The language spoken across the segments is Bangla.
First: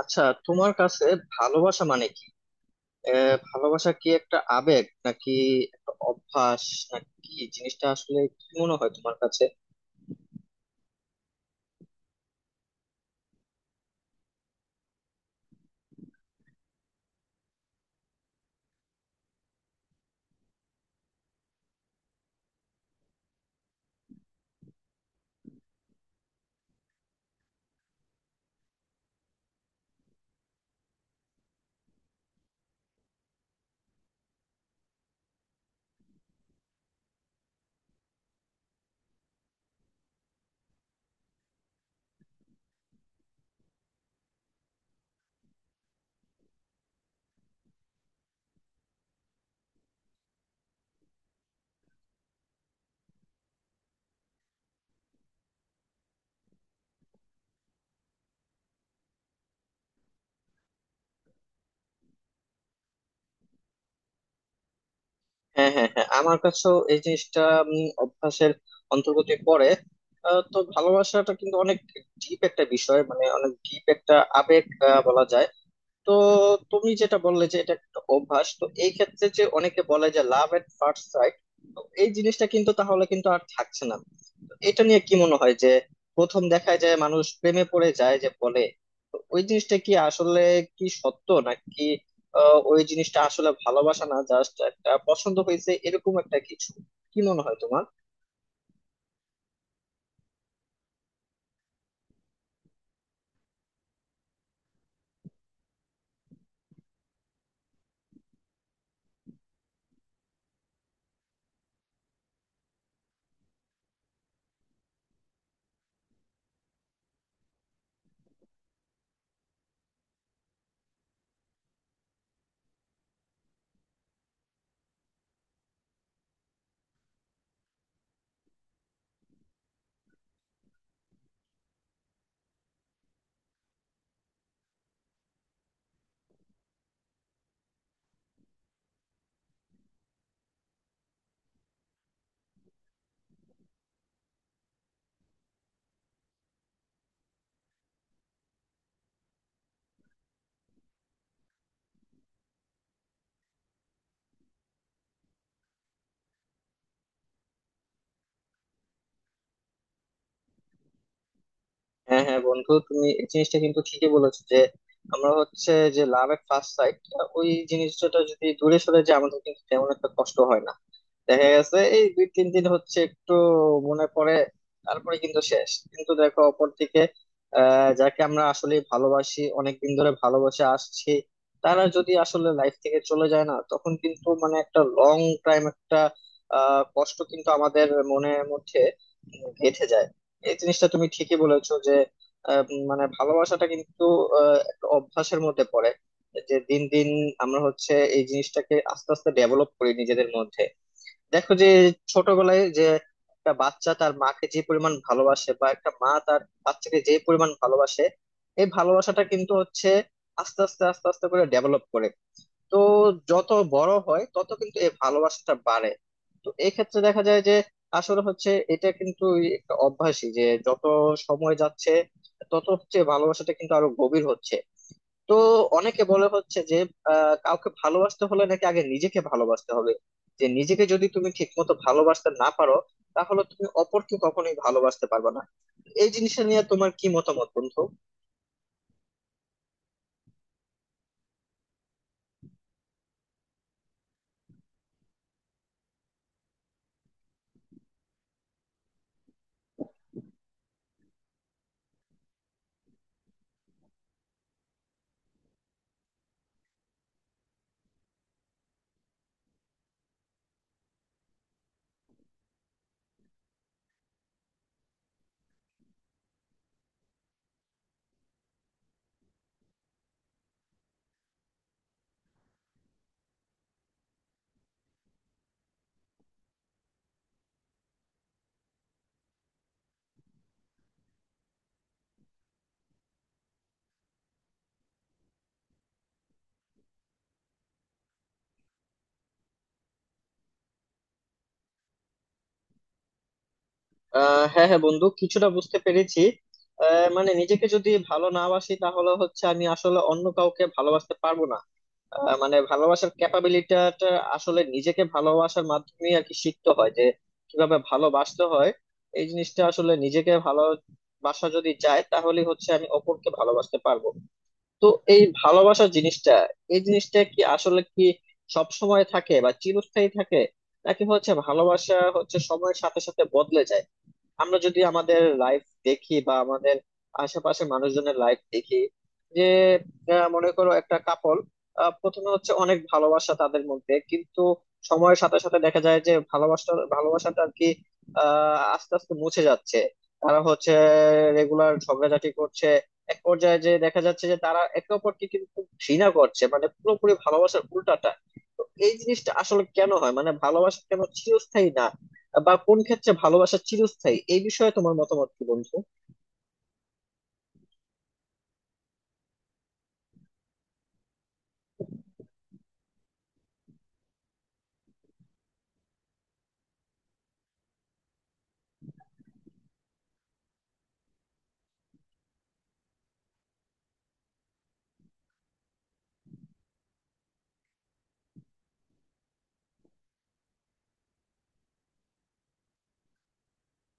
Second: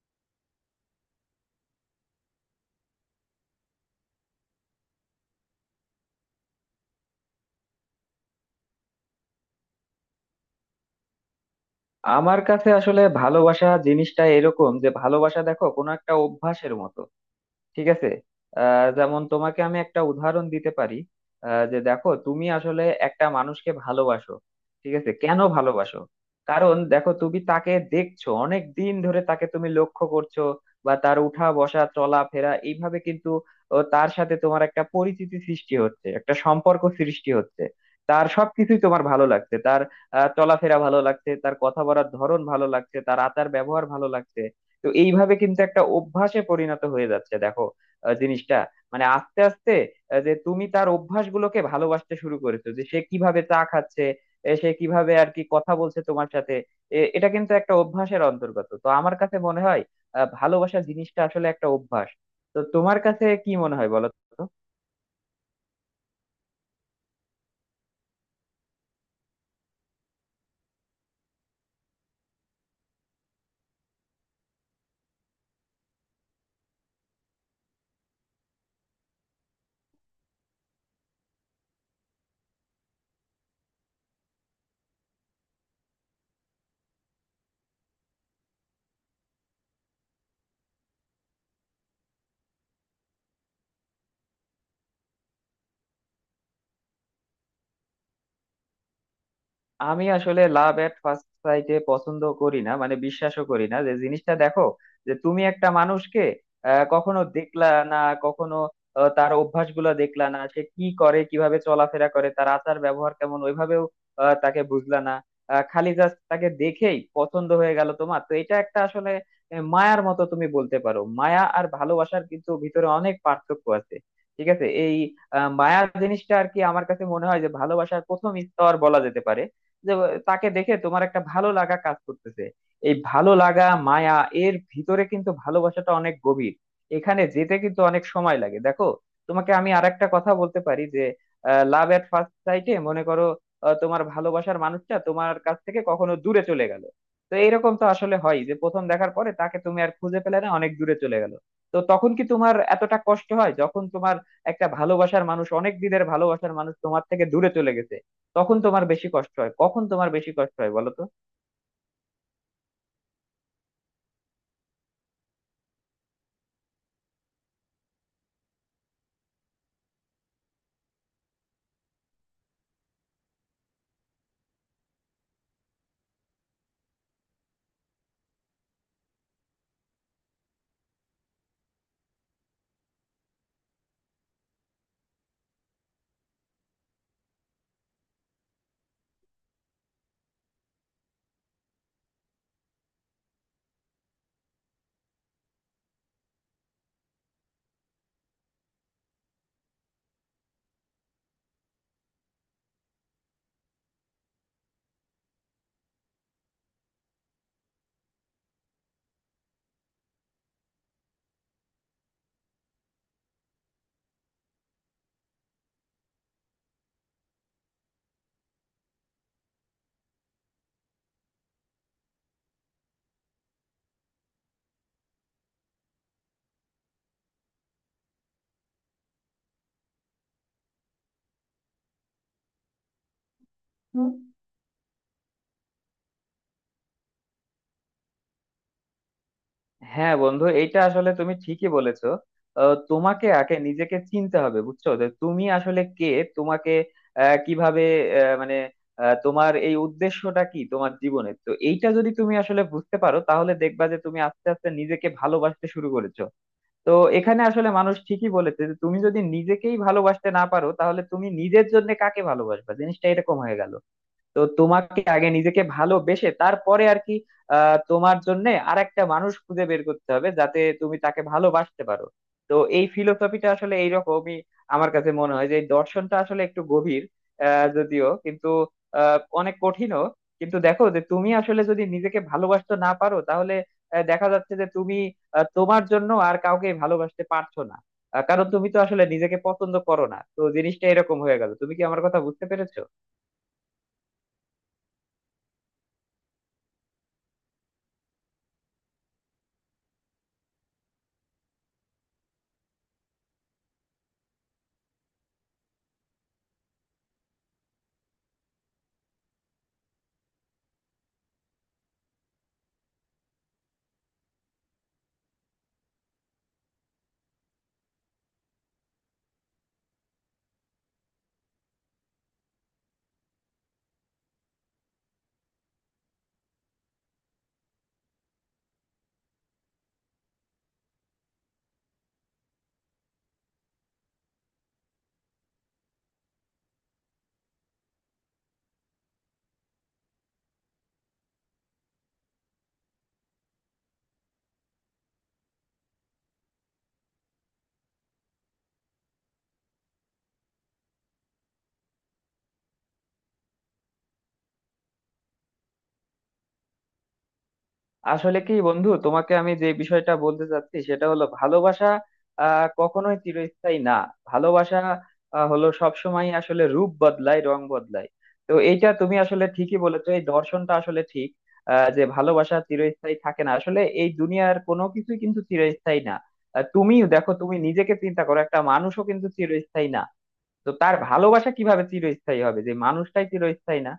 আচ্ছা, তোমার কাছে ভালোবাসা মানে কি? ভালোবাসা কি একটা আবেগ, নাকি একটা অভ্যাস, নাকি কি জিনিসটা? আসলে কি মনে হয় তোমার কাছে? আমার কাছে আসলে ভালোবাসা জিনিসটা এরকম যে ভালোবাসা দেখো কোনো একটা অভ্যাসের মতো। ঠিক আছে। যেমন তোমাকে আমি একটা উদাহরণ দিতে পারি। যে দেখো তুমি আসলে একটা মানুষকে ভালোবাসো। ঠিক আছে, কেন ভালোবাসো? কারণ দেখো তুমি তাকে দেখছো অনেক দিন ধরে, তাকে তুমি লক্ষ্য করছো, বা তার উঠা বসা চলাফেরা এইভাবে কিন্তু তার সাথে তোমার একটা পরিচিতি সৃষ্টি হচ্ছে, একটা সম্পর্ক সৃষ্টি হচ্ছে। তার সবকিছুই তোমার ভালো লাগছে, তার চলাফেরা ভালো লাগছে, তার কথা বলার ধরন ভালো লাগছে, তার আচার ব্যবহার ভালো লাগছে। তো এইভাবে কিন্তু একটা অভ্যাসে পরিণত হয়ে যাচ্ছে দেখো জিনিসটা, মানে আস্তে আস্তে যে তুমি তার অভ্যাসগুলোকে ভালোবাসতে শুরু করেছো, যে সে কিভাবে চা খাচ্ছে, সে কিভাবে আর কি কথা বলছে তোমার সাথে। এটা কিন্তু একটা অভ্যাসের অন্তর্গত। তো আমার কাছে মনে হয় ভালোবাসা জিনিসটা আসলে একটা অভ্যাস। তো তোমার কাছে কি মনে হয় বলো তো। হ্যাঁ হ্যাঁ হ্যাঁ, আমার কাছেও এই জিনিসটা অভ্যাসের অন্তর্গত পড়ে। তো ভালোবাসাটা কিন্তু অনেক ডিপ একটা বিষয়, মানে অনেক ডিপ একটা আবেগ বলা যায়। তো তুমি যেটা বললে যে এটা একটা অভ্যাস, তো এই ক্ষেত্রে যে অনেকে বলে যে লাভ এট ফার্স্ট সাইট, তো এই জিনিসটা কিন্তু তাহলে কিন্তু আর থাকছে না। এটা নিয়ে কি মনে হয় যে প্রথম দেখায় যায় মানুষ প্রেমে পড়ে যায় যে বলে, তো ওই জিনিসটা কি আসলে কি সত্য? নাকি ওই জিনিসটা আসলে ভালোবাসা না, জাস্ট একটা পছন্দ হয়েছে এরকম একটা কিছু? কি মনে হয় তোমার? আমি আসলে লাভ এট ফার্স্ট সাইটে পছন্দ করি না, মানে বিশ্বাসও করি না যে, জিনিসটা দেখো যে তুমি একটা মানুষকে কখনো দেখলা না, কখনো তার অভ্যাসগুলো দেখলা না, সে কি করে, কিভাবে চলাফেরা করে, তার আচার ব্যবহার কেমন ওইভাবেও তাকে বুঝলা না, খালি জাস্ট তাকে দেখেই পছন্দ হয়ে গেল তোমার। তো এটা একটা আসলে মায়ার মতো তুমি বলতে পারো। মায়া আর ভালোবাসার কিন্তু ভিতরে অনেক পার্থক্য আছে। ঠিক আছে। এই মায়া জিনিসটা আর কি, আমার কাছে মনে হয় যে ভালোবাসার প্রথম স্তর বলা যেতে পারে। যে তাকে দেখে তোমার একটা ভালো লাগা কাজ করতেছে, এই ভালো লাগা মায়া। এর ভিতরে কিন্তু ভালোবাসাটা অনেক গভীর, এখানে যেতে কিন্তু অনেক সময় লাগে দেখো। তোমাকে আমি আরেকটা কথা বলতে পারি, যে লাভ এট ফার্স্ট সাইটে মনে করো তোমার ভালোবাসার মানুষটা তোমার কাছ থেকে কখনো দূরে চলে গেল। তো এরকম তো আসলে হয়, যে প্রথম দেখার পরে তাকে তুমি আর খুঁজে পেলে না, অনেক দূরে চলে গেল। তো তখন কি তোমার এতটা কষ্ট হয় যখন তোমার একটা ভালোবাসার মানুষ, অনেক দিনের ভালোবাসার মানুষ, তোমার থেকে দূরে চলে গেছে? তখন তোমার বেশি কষ্ট হয়, কখন তোমার বেশি কষ্ট হয় বলো তো। হ্যাঁ হ্যাঁ বন্ধু, তুমি এই জিনিসটা কিন্তু ঠিকই বলেছো যে আমরা হচ্ছে যে লাভ এট ফার্স্ট সাইট ওই জিনিসটা যদি দূরে সরে যায়, আমাদের কিন্তু তেমন একটা কষ্ট হয় না। দেখা গেছে এই দুই তিন দিন হচ্ছে একটু মনে পড়ে, তারপরে কিন্তু শেষ। কিন্তু দেখো অপরদিকে যাকে আমরা আসলে ভালোবাসি, অনেকদিন ধরে ভালোবাসে আসছি, তারা যদি আসলে লাইফ থেকে চলে যায় না, তখন কিন্তু মানে একটা লং টাইম একটা কষ্ট কিন্তু আমাদের মনের মধ্যে গেঁথে যায়। এই জিনিসটা তুমি ঠিকই বলেছো যে মানে ভালোবাসাটা কিন্তু একটা অভ্যাসের মধ্যে পড়ে, যে দিন দিন আমরা হচ্ছে এই জিনিসটাকে আস্তে আস্তে ডেভেলপ করি নিজেদের মধ্যে। দেখো যে ছোটবেলায় যে একটা বাচ্চা তার মাকে যে পরিমাণ ভালোবাসে, বা একটা মা তার বাচ্চাকে যে পরিমাণ ভালোবাসে, এই ভালোবাসাটা কিন্তু হচ্ছে আস্তে আস্তে আস্তে আস্তে করে ডেভেলপ করে। তো যত বড় হয় তত কিন্তু এই ভালোবাসাটা বাড়ে। তো এই ক্ষেত্রে দেখা যায় যে আসলে হচ্ছে এটা কিন্তু একটা অভ্যাসই, যে যত সময় যাচ্ছে তত হচ্ছে ভালোবাসাটা কিন্তু আরো গভীর হচ্ছে। তো অনেকে বলে হচ্ছে যে কাউকে ভালোবাসতে হলে নাকি আগে নিজেকে ভালোবাসতে হবে, যে নিজেকে যদি তুমি ঠিক মতো ভালোবাসতে না পারো, তাহলে তুমি হুম। অপরকে কখনোই ভালোবাসতে পারবে না। এই জিনিসটা নিয়ে তোমার কি মতামত বন্ধু? হ্যাঁ বন্ধু, এটা আসলে তুমি ঠিকই বলেছো। তোমাকে আগে নিজেকে চিনতে হবে, বুঝছো, যে তুমি আসলে কে। তোমাকে কিভাবে মানে তোমার এই উদ্দেশ্যটা কি তোমার জীবনের, তো এইটা যদি তুমি আসলে বুঝতে পারো তাহলে দেখবা যে তুমি আস্তে আস্তে নিজেকে ভালোবাসতে শুরু করেছো। তো এখানে আসলে মানুষ ঠিকই বলেছে, যে তুমি যদি নিজেকেই ভালোবাসতে না পারো তাহলে তুমি নিজের জন্য কাকে ভালোবাসবা, জিনিসটা এরকম হয়ে গেল। তো তোমাকে আগে নিজেকে ভালোবেসে তারপরে আর কি তোমার জন্য আর একটা মানুষ খুঁজে বের করতে হবে, যাতে তুমি তাকে ভালোবাসতে পারো। তো এই ফিলোসফিটা আসলে এইরকমই। আমার কাছে মনে হয় যে এই দর্শনটা আসলে একটু গভীর, যদিও কিন্তু অনেক কঠিনও। কিন্তু দেখো যে তুমি আসলে যদি নিজেকে ভালোবাসতে না পারো তাহলে দেখা যাচ্ছে যে তুমি তোমার জন্য আর কাউকে ভালোবাসতে পারছো না, কারণ তুমি তো আসলে নিজেকে পছন্দ করো না। তো জিনিসটা এরকম হয়ে গেল। তুমি কি আমার কথা বুঝতে পেরেছো? হ্যাঁ হ্যাঁ বন্ধু, কিছুটা বুঝতে পেরেছি। মানে নিজেকে যদি ভালো না বাসি, তাহলে হচ্ছে আমি আসলে অন্য কাউকে ভালোবাসতে পারবো না। মানে ভালোবাসার ক্যাপাবিলিটিটা আসলে নিজেকে ভালোবাসার মাধ্যমে আর কি শিখতে হয়, যে কিভাবে ভালোবাসতে হয়। এই জিনিসটা আসলে নিজেকে ভালোবাসা যদি যায়, তাহলে হচ্ছে আমি অপরকে ভালোবাসতে পারবো। তো এই ভালোবাসা জিনিসটা, এই জিনিসটা কি আসলে কি সব সময় থাকে বা চিরস্থায়ী থাকে, নাকি হচ্ছে ভালোবাসা হচ্ছে সময়ের সাথে সাথে বদলে যায়? আমরা যদি আমাদের লাইফ দেখি বা আমাদের আশেপাশে মানুষজনের লাইফ দেখি, যে মনে করো একটা কাপল, প্রথমে হচ্ছে অনেক ভালোবাসা তাদের মধ্যে, কিন্তু সময়ের সাথে সাথে দেখা যায় যে ভালোবাসা ভালোবাসাটা আর কি আস্তে আস্তে মুছে যাচ্ছে। তারা হচ্ছে রেগুলার ঝগড়াঝাটি করছে, এক পর্যায়ে যে দেখা যাচ্ছে যে তারা একে অপরকে কিন্তু ঘৃণা করছে, মানে পুরোপুরি ভালোবাসার উল্টাটা। তো এই জিনিসটা আসলে কেন হয়, মানে ভালোবাসা কেন চিরস্থায়ী না, বা কোন ক্ষেত্রে ভালোবাসা চিরস্থায়ী, এই বিষয়ে তোমার মতামত কি বন্ধু? আসলে কি বন্ধু, তোমাকে আমি যে বিষয়টা বলতে চাচ্ছি সেটা হলো, ভালোবাসা কখনোই চিরস্থায়ী না। ভালোবাসা হলো সবসময় আসলে রূপ বদলায়, রং বদলায়। তো এইটা তুমি আসলে ঠিকই বলেছো, এই দর্শনটা আসলে ঠিক যে ভালোবাসা চিরস্থায়ী থাকে না। আসলে এই দুনিয়ার কোনো কিছুই কিন্তু চিরস্থায়ী না। তুমিও দেখো, তুমি নিজেকে চিন্তা করো, একটা মানুষও কিন্তু চিরস্থায়ী না। তো তার ভালোবাসা কিভাবে চিরস্থায়ী হবে, যে মানুষটাই চিরস্থায়ী না।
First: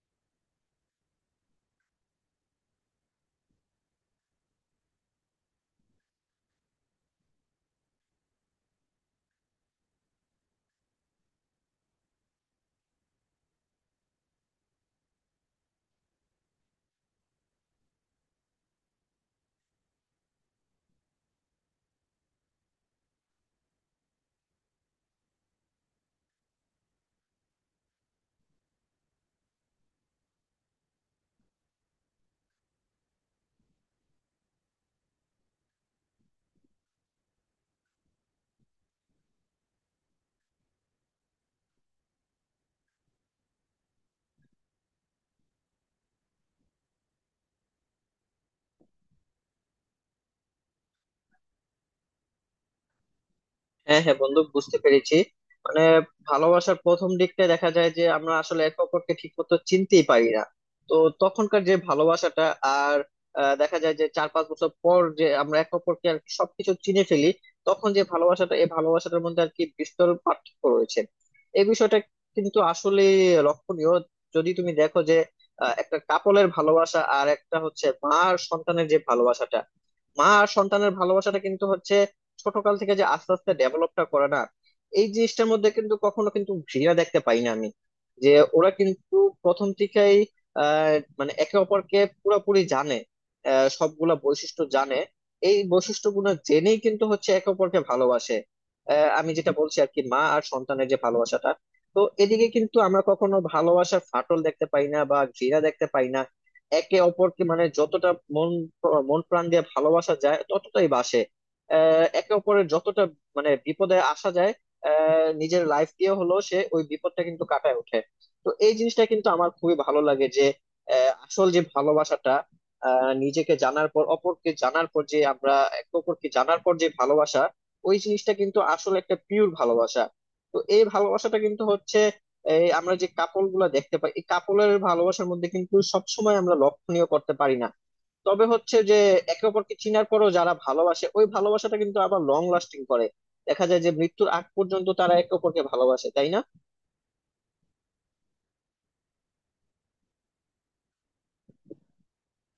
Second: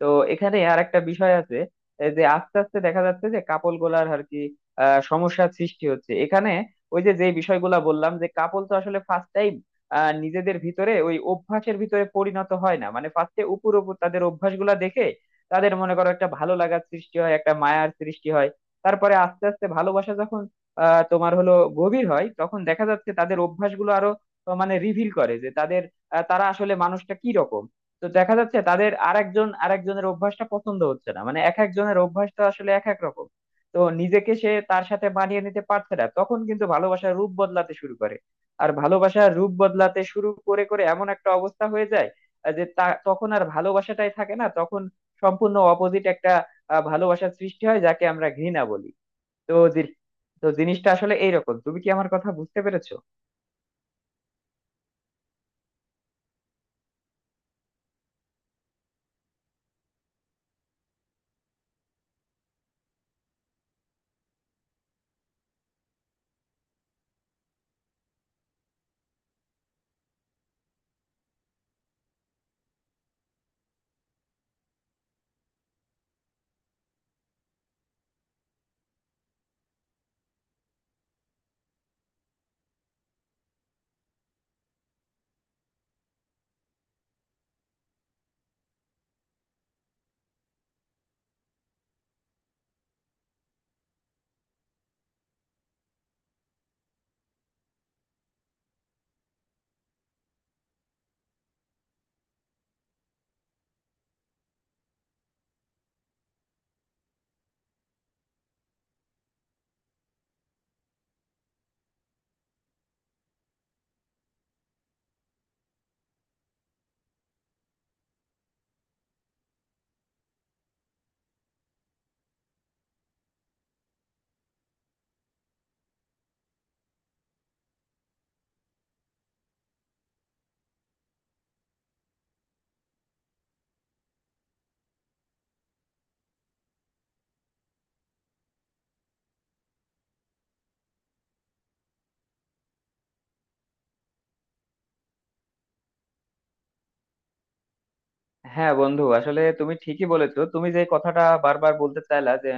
তো এখানে আর একটা বিষয় আছে, এই যে আস্তে আস্তে দেখা যাচ্ছে যে কাপল গুলার আর কি সমস্যার সৃষ্টি হচ্ছে। এখানে ওই যে যে বিষয়গুলা বললাম যে, কাপল তো আসলে ফার্স্ট টাইম নিজেদের ভিতরে ওই অভ্যাসের ভিতরে পরিণত হয় না, মানে ফার্স্টে উপর উপর তাদের অভ্যাসগুলা দেখে তাদের মনে করো একটা ভালো লাগার সৃষ্টি হয়, একটা মায়ার সৃষ্টি হয়। তারপরে আস্তে আস্তে ভালোবাসা যখন আহ তোমার হলো গভীর হয়, তখন দেখা যাচ্ছে তাদের অভ্যাসগুলো আরো মানে রিভিল করে, যে তাদের তারা আসলে মানুষটা কি রকম। তো দেখা যাচ্ছে তাদের আরেকজন আরেকজনের অভ্যাসটা পছন্দ হচ্ছে না, মানে এক একজনের অভ্যাসটা আসলে এক এক রকম। তো নিজেকে সে তার সাথে মানিয়ে নিতে পারছে না, তখন কিন্তু ভালোবাসার রূপ বদলাতে শুরু করে। আর ভালোবাসার রূপ বদলাতে শুরু করে করে এমন একটা অবস্থা হয়ে যায় যে তা তখন আর ভালোবাসাটাই থাকে না। তখন সম্পূর্ণ অপোজিট একটা ভালোবাসার সৃষ্টি হয়, যাকে আমরা ঘৃণা বলি। তো জি- তো জিনিসটা আসলে এইরকম। তুমি কি আমার কথা বুঝতে পেরেছো? হ্যাঁ হ্যাঁ বন্ধু, বুঝতে পেরেছি। মানে ভালোবাসার প্রথম দিকটা দেখা যায় যে আমরা আসলে একে অপরকে ঠিক মতো চিনতেই পারি না, তো তখনকার যে ভালোবাসাটা আর দেখা যায় যে চার পাঁচ বছর পর যে আমরা একে অপরকে আর কি সবকিছু চিনে ফেলি, তখন যে ভালোবাসাটা, এই ভালোবাসাটার মধ্যে আর কি বিস্তর পার্থক্য রয়েছে। এই বিষয়টা কিন্তু আসলে লক্ষণীয়। যদি তুমি দেখো যে একটা কাপলের ভালোবাসা আর একটা হচ্ছে মা আর সন্তানের যে ভালোবাসাটা, মা আর সন্তানের ভালোবাসাটা কিন্তু হচ্ছে ছোটকাল থেকে যে আস্তে আস্তে ডেভেলপটা করে না। এই জিনিসটার মধ্যে কিন্তু কখনো কিন্তু ঘৃণা দেখতে পাই না আমি। যে ওরা কিন্তু প্রথম থেকেই আহ মানে একে অপরকে পুরোপুরি জানে, সবগুলা বৈশিষ্ট্য জানে। এই বৈশিষ্ট্যগুলো জেনেই কিন্তু হচ্ছে একে অপরকে ভালোবাসে। আমি যেটা বলছি আর কি, মা আর সন্তানের যে ভালোবাসাটা, তো এদিকে কিন্তু আমরা কখনো ভালোবাসার ফাটল দেখতে পাই না বা ঘৃণা দেখতে পাই না। একে অপরকে মানে যতটা মন মন প্রাণ দিয়ে ভালোবাসা যায় ততটাই বাসে। একে অপরের যতটা মানে বিপদে আসা যায়, নিজের লাইফ দিয়ে হলেও সে ওই বিপদটা কিন্তু কাটায় ওঠে। তো এই জিনিসটা কিন্তু আমার খুবই ভালো লাগে যে আসল যে ভালোবাসাটা, নিজেকে জানার পর অপরকে জানার পর যে আমরা একে অপরকে জানার পর যে ভালোবাসা, ওই জিনিসটা কিন্তু আসলে একটা পিওর ভালোবাসা। তো এই ভালোবাসাটা কিন্তু হচ্ছে, এই আমরা যে কাপল গুলা দেখতে পাই, এই কাপলের ভালোবাসার মধ্যে কিন্তু সবসময় আমরা লক্ষণীয় করতে পারি না। তবে হচ্ছে যে একে অপরকে চিনার পরও যারা ভালোবাসে, ওই ভালোবাসাটা কিন্তু আবার লং লাস্টিং করে। দেখা যায় যে মৃত্যুর আগ পর্যন্ত তারা একে অপরকে ভালোবাসে, তাই না? হ্যাঁ বন্ধু, আসলে তুমি ঠিকই বলেছো। তুমি যে কথাটা বারবার বলতে চাইলা, যে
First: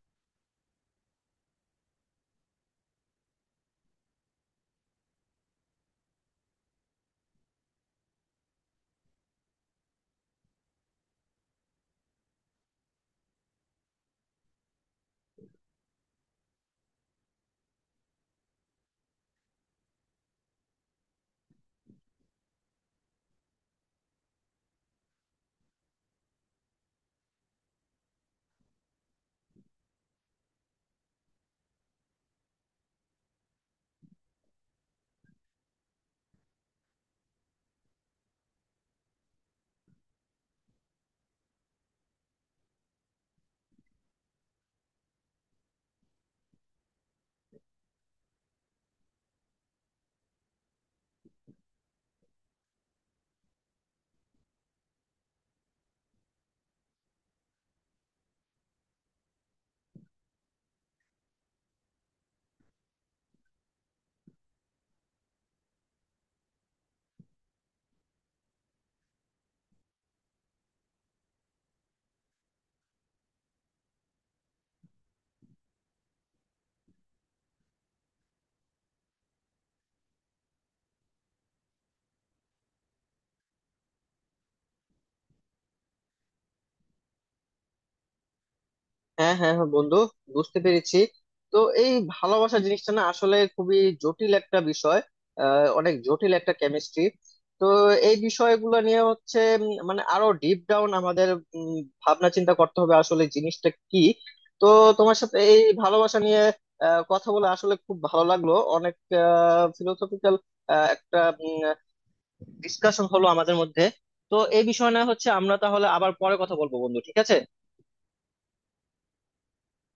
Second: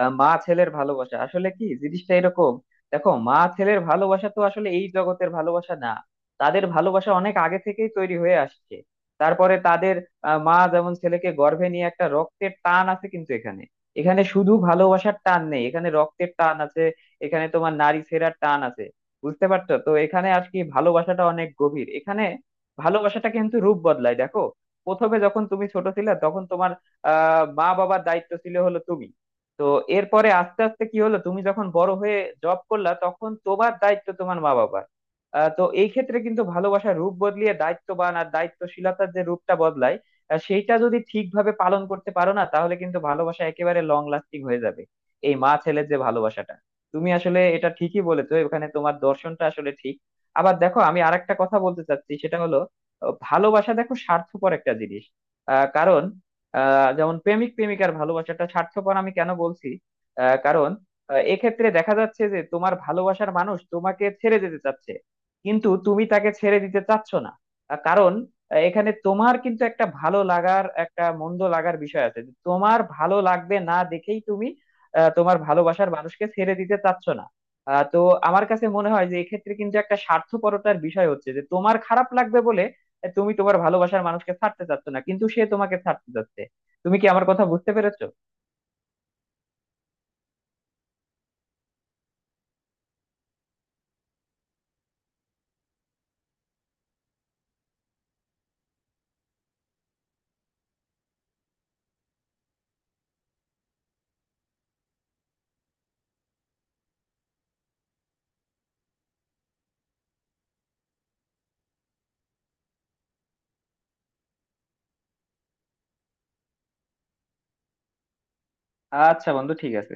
মা ছেলের ভালোবাসা আসলে কি, জিনিসটা এরকম। দেখো মা ছেলের ভালোবাসা তো আসলে এই জগতের ভালোবাসা না, তাদের ভালোবাসা অনেক আগে থেকেই তৈরি হয়ে আসছে। তারপরে তাদের মা যেমন ছেলেকে গর্ভে নিয়ে একটা রক্তের টান আছে কিন্তু এখানে, এখানে শুধু ভালোবাসার টান নেই, এখানে রক্তের টান আছে, এখানে তোমার নারী ছেঁড়ার টান আছে। বুঝতে পারছো তো? এখানে আর কি ভালোবাসাটা অনেক গভীর। এখানে ভালোবাসাটা কিন্তু রূপ বদলায় দেখো। প্রথমে যখন তুমি ছোট ছিলে তখন তোমার মা বাবার দায়িত্ব ছিল হলো তুমি। তো এরপরে আস্তে আস্তে কি হলো, তুমি যখন বড় হয়ে জব করলা তখন তোমার দায়িত্ব তোমার মা বাবার। তো এই ক্ষেত্রে কিন্তু ভালোবাসার রূপ বদলিয়ে দায়িত্ববান আর দায়িত্বশীলতার যে রূপটা বদলায়, সেইটা যদি ঠিকভাবে পালন করতে পারো না, তাহলে কিন্তু ভালোবাসা একেবারে লং লাস্টিং হয়ে যাবে, এই মা ছেলের যে ভালোবাসাটা। তুমি আসলে এটা ঠিকই বলেছো, এখানে তোমার দর্শনটা আসলে ঠিক। আবার দেখো, আমি আরেকটা কথা বলতে চাচ্ছি, সেটা হলো ভালোবাসা দেখো স্বার্থপর একটা জিনিস। কারণ যেমন প্রেমিক প্রেমিকার ভালোবাসাটা স্বার্থপর, আমি কেন বলছি কারণ এক্ষেত্রে দেখা যাচ্ছে যে তোমার ভালোবাসার মানুষ তোমাকে ছেড়ে যেতে চাচ্ছে কিন্তু তুমি তাকে ছেড়ে দিতে চাচ্ছ না, কারণ এখানে তোমার কিন্তু একটা ভালো লাগার একটা মন্দ লাগার বিষয় আছে, যে তোমার ভালো লাগবে না দেখেই তুমি তোমার ভালোবাসার মানুষকে ছেড়ে দিতে চাচ্ছ না। তো আমার কাছে মনে হয় যে এক্ষেত্রে কিন্তু একটা স্বার্থপরতার বিষয় হচ্ছে, যে তোমার খারাপ লাগবে বলে তুমি তোমার ভালোবাসার মানুষকে ছাড়তে চাচ্ছ না, কিন্তু সে তোমাকে ছাড়তে চাচ্ছে। তুমি কি আমার কথা বুঝতে পেরেছো? হ্যাঁ হ্যাঁ হ্যাঁ বন্ধু, বুঝতে পেরেছি। তো এই ভালোবাসা জিনিসটা না আসলে খুবই জটিল একটা বিষয়, অনেক জটিল একটা কেমিস্ট্রি। তো এই বিষয়গুলো নিয়ে হচ্ছে মানে আরো ডিপ ডাউন আমাদের উম, ভাবনা চিন্তা করতে হবে আসলে জিনিসটা কি। তো তোমার সাথে এই ভালোবাসা নিয়ে কথা বলে আসলে খুব ভালো লাগলো, অনেক ফিলোসফিক্যাল একটা ডিসকাশন হলো আমাদের মধ্যে। তো এই বিষয় না হচ্ছে আমরা তাহলে আবার পরে কথা বলবো বন্ধু, ঠিক আছে। আচ্ছা বন্ধু, ঠিক আছে।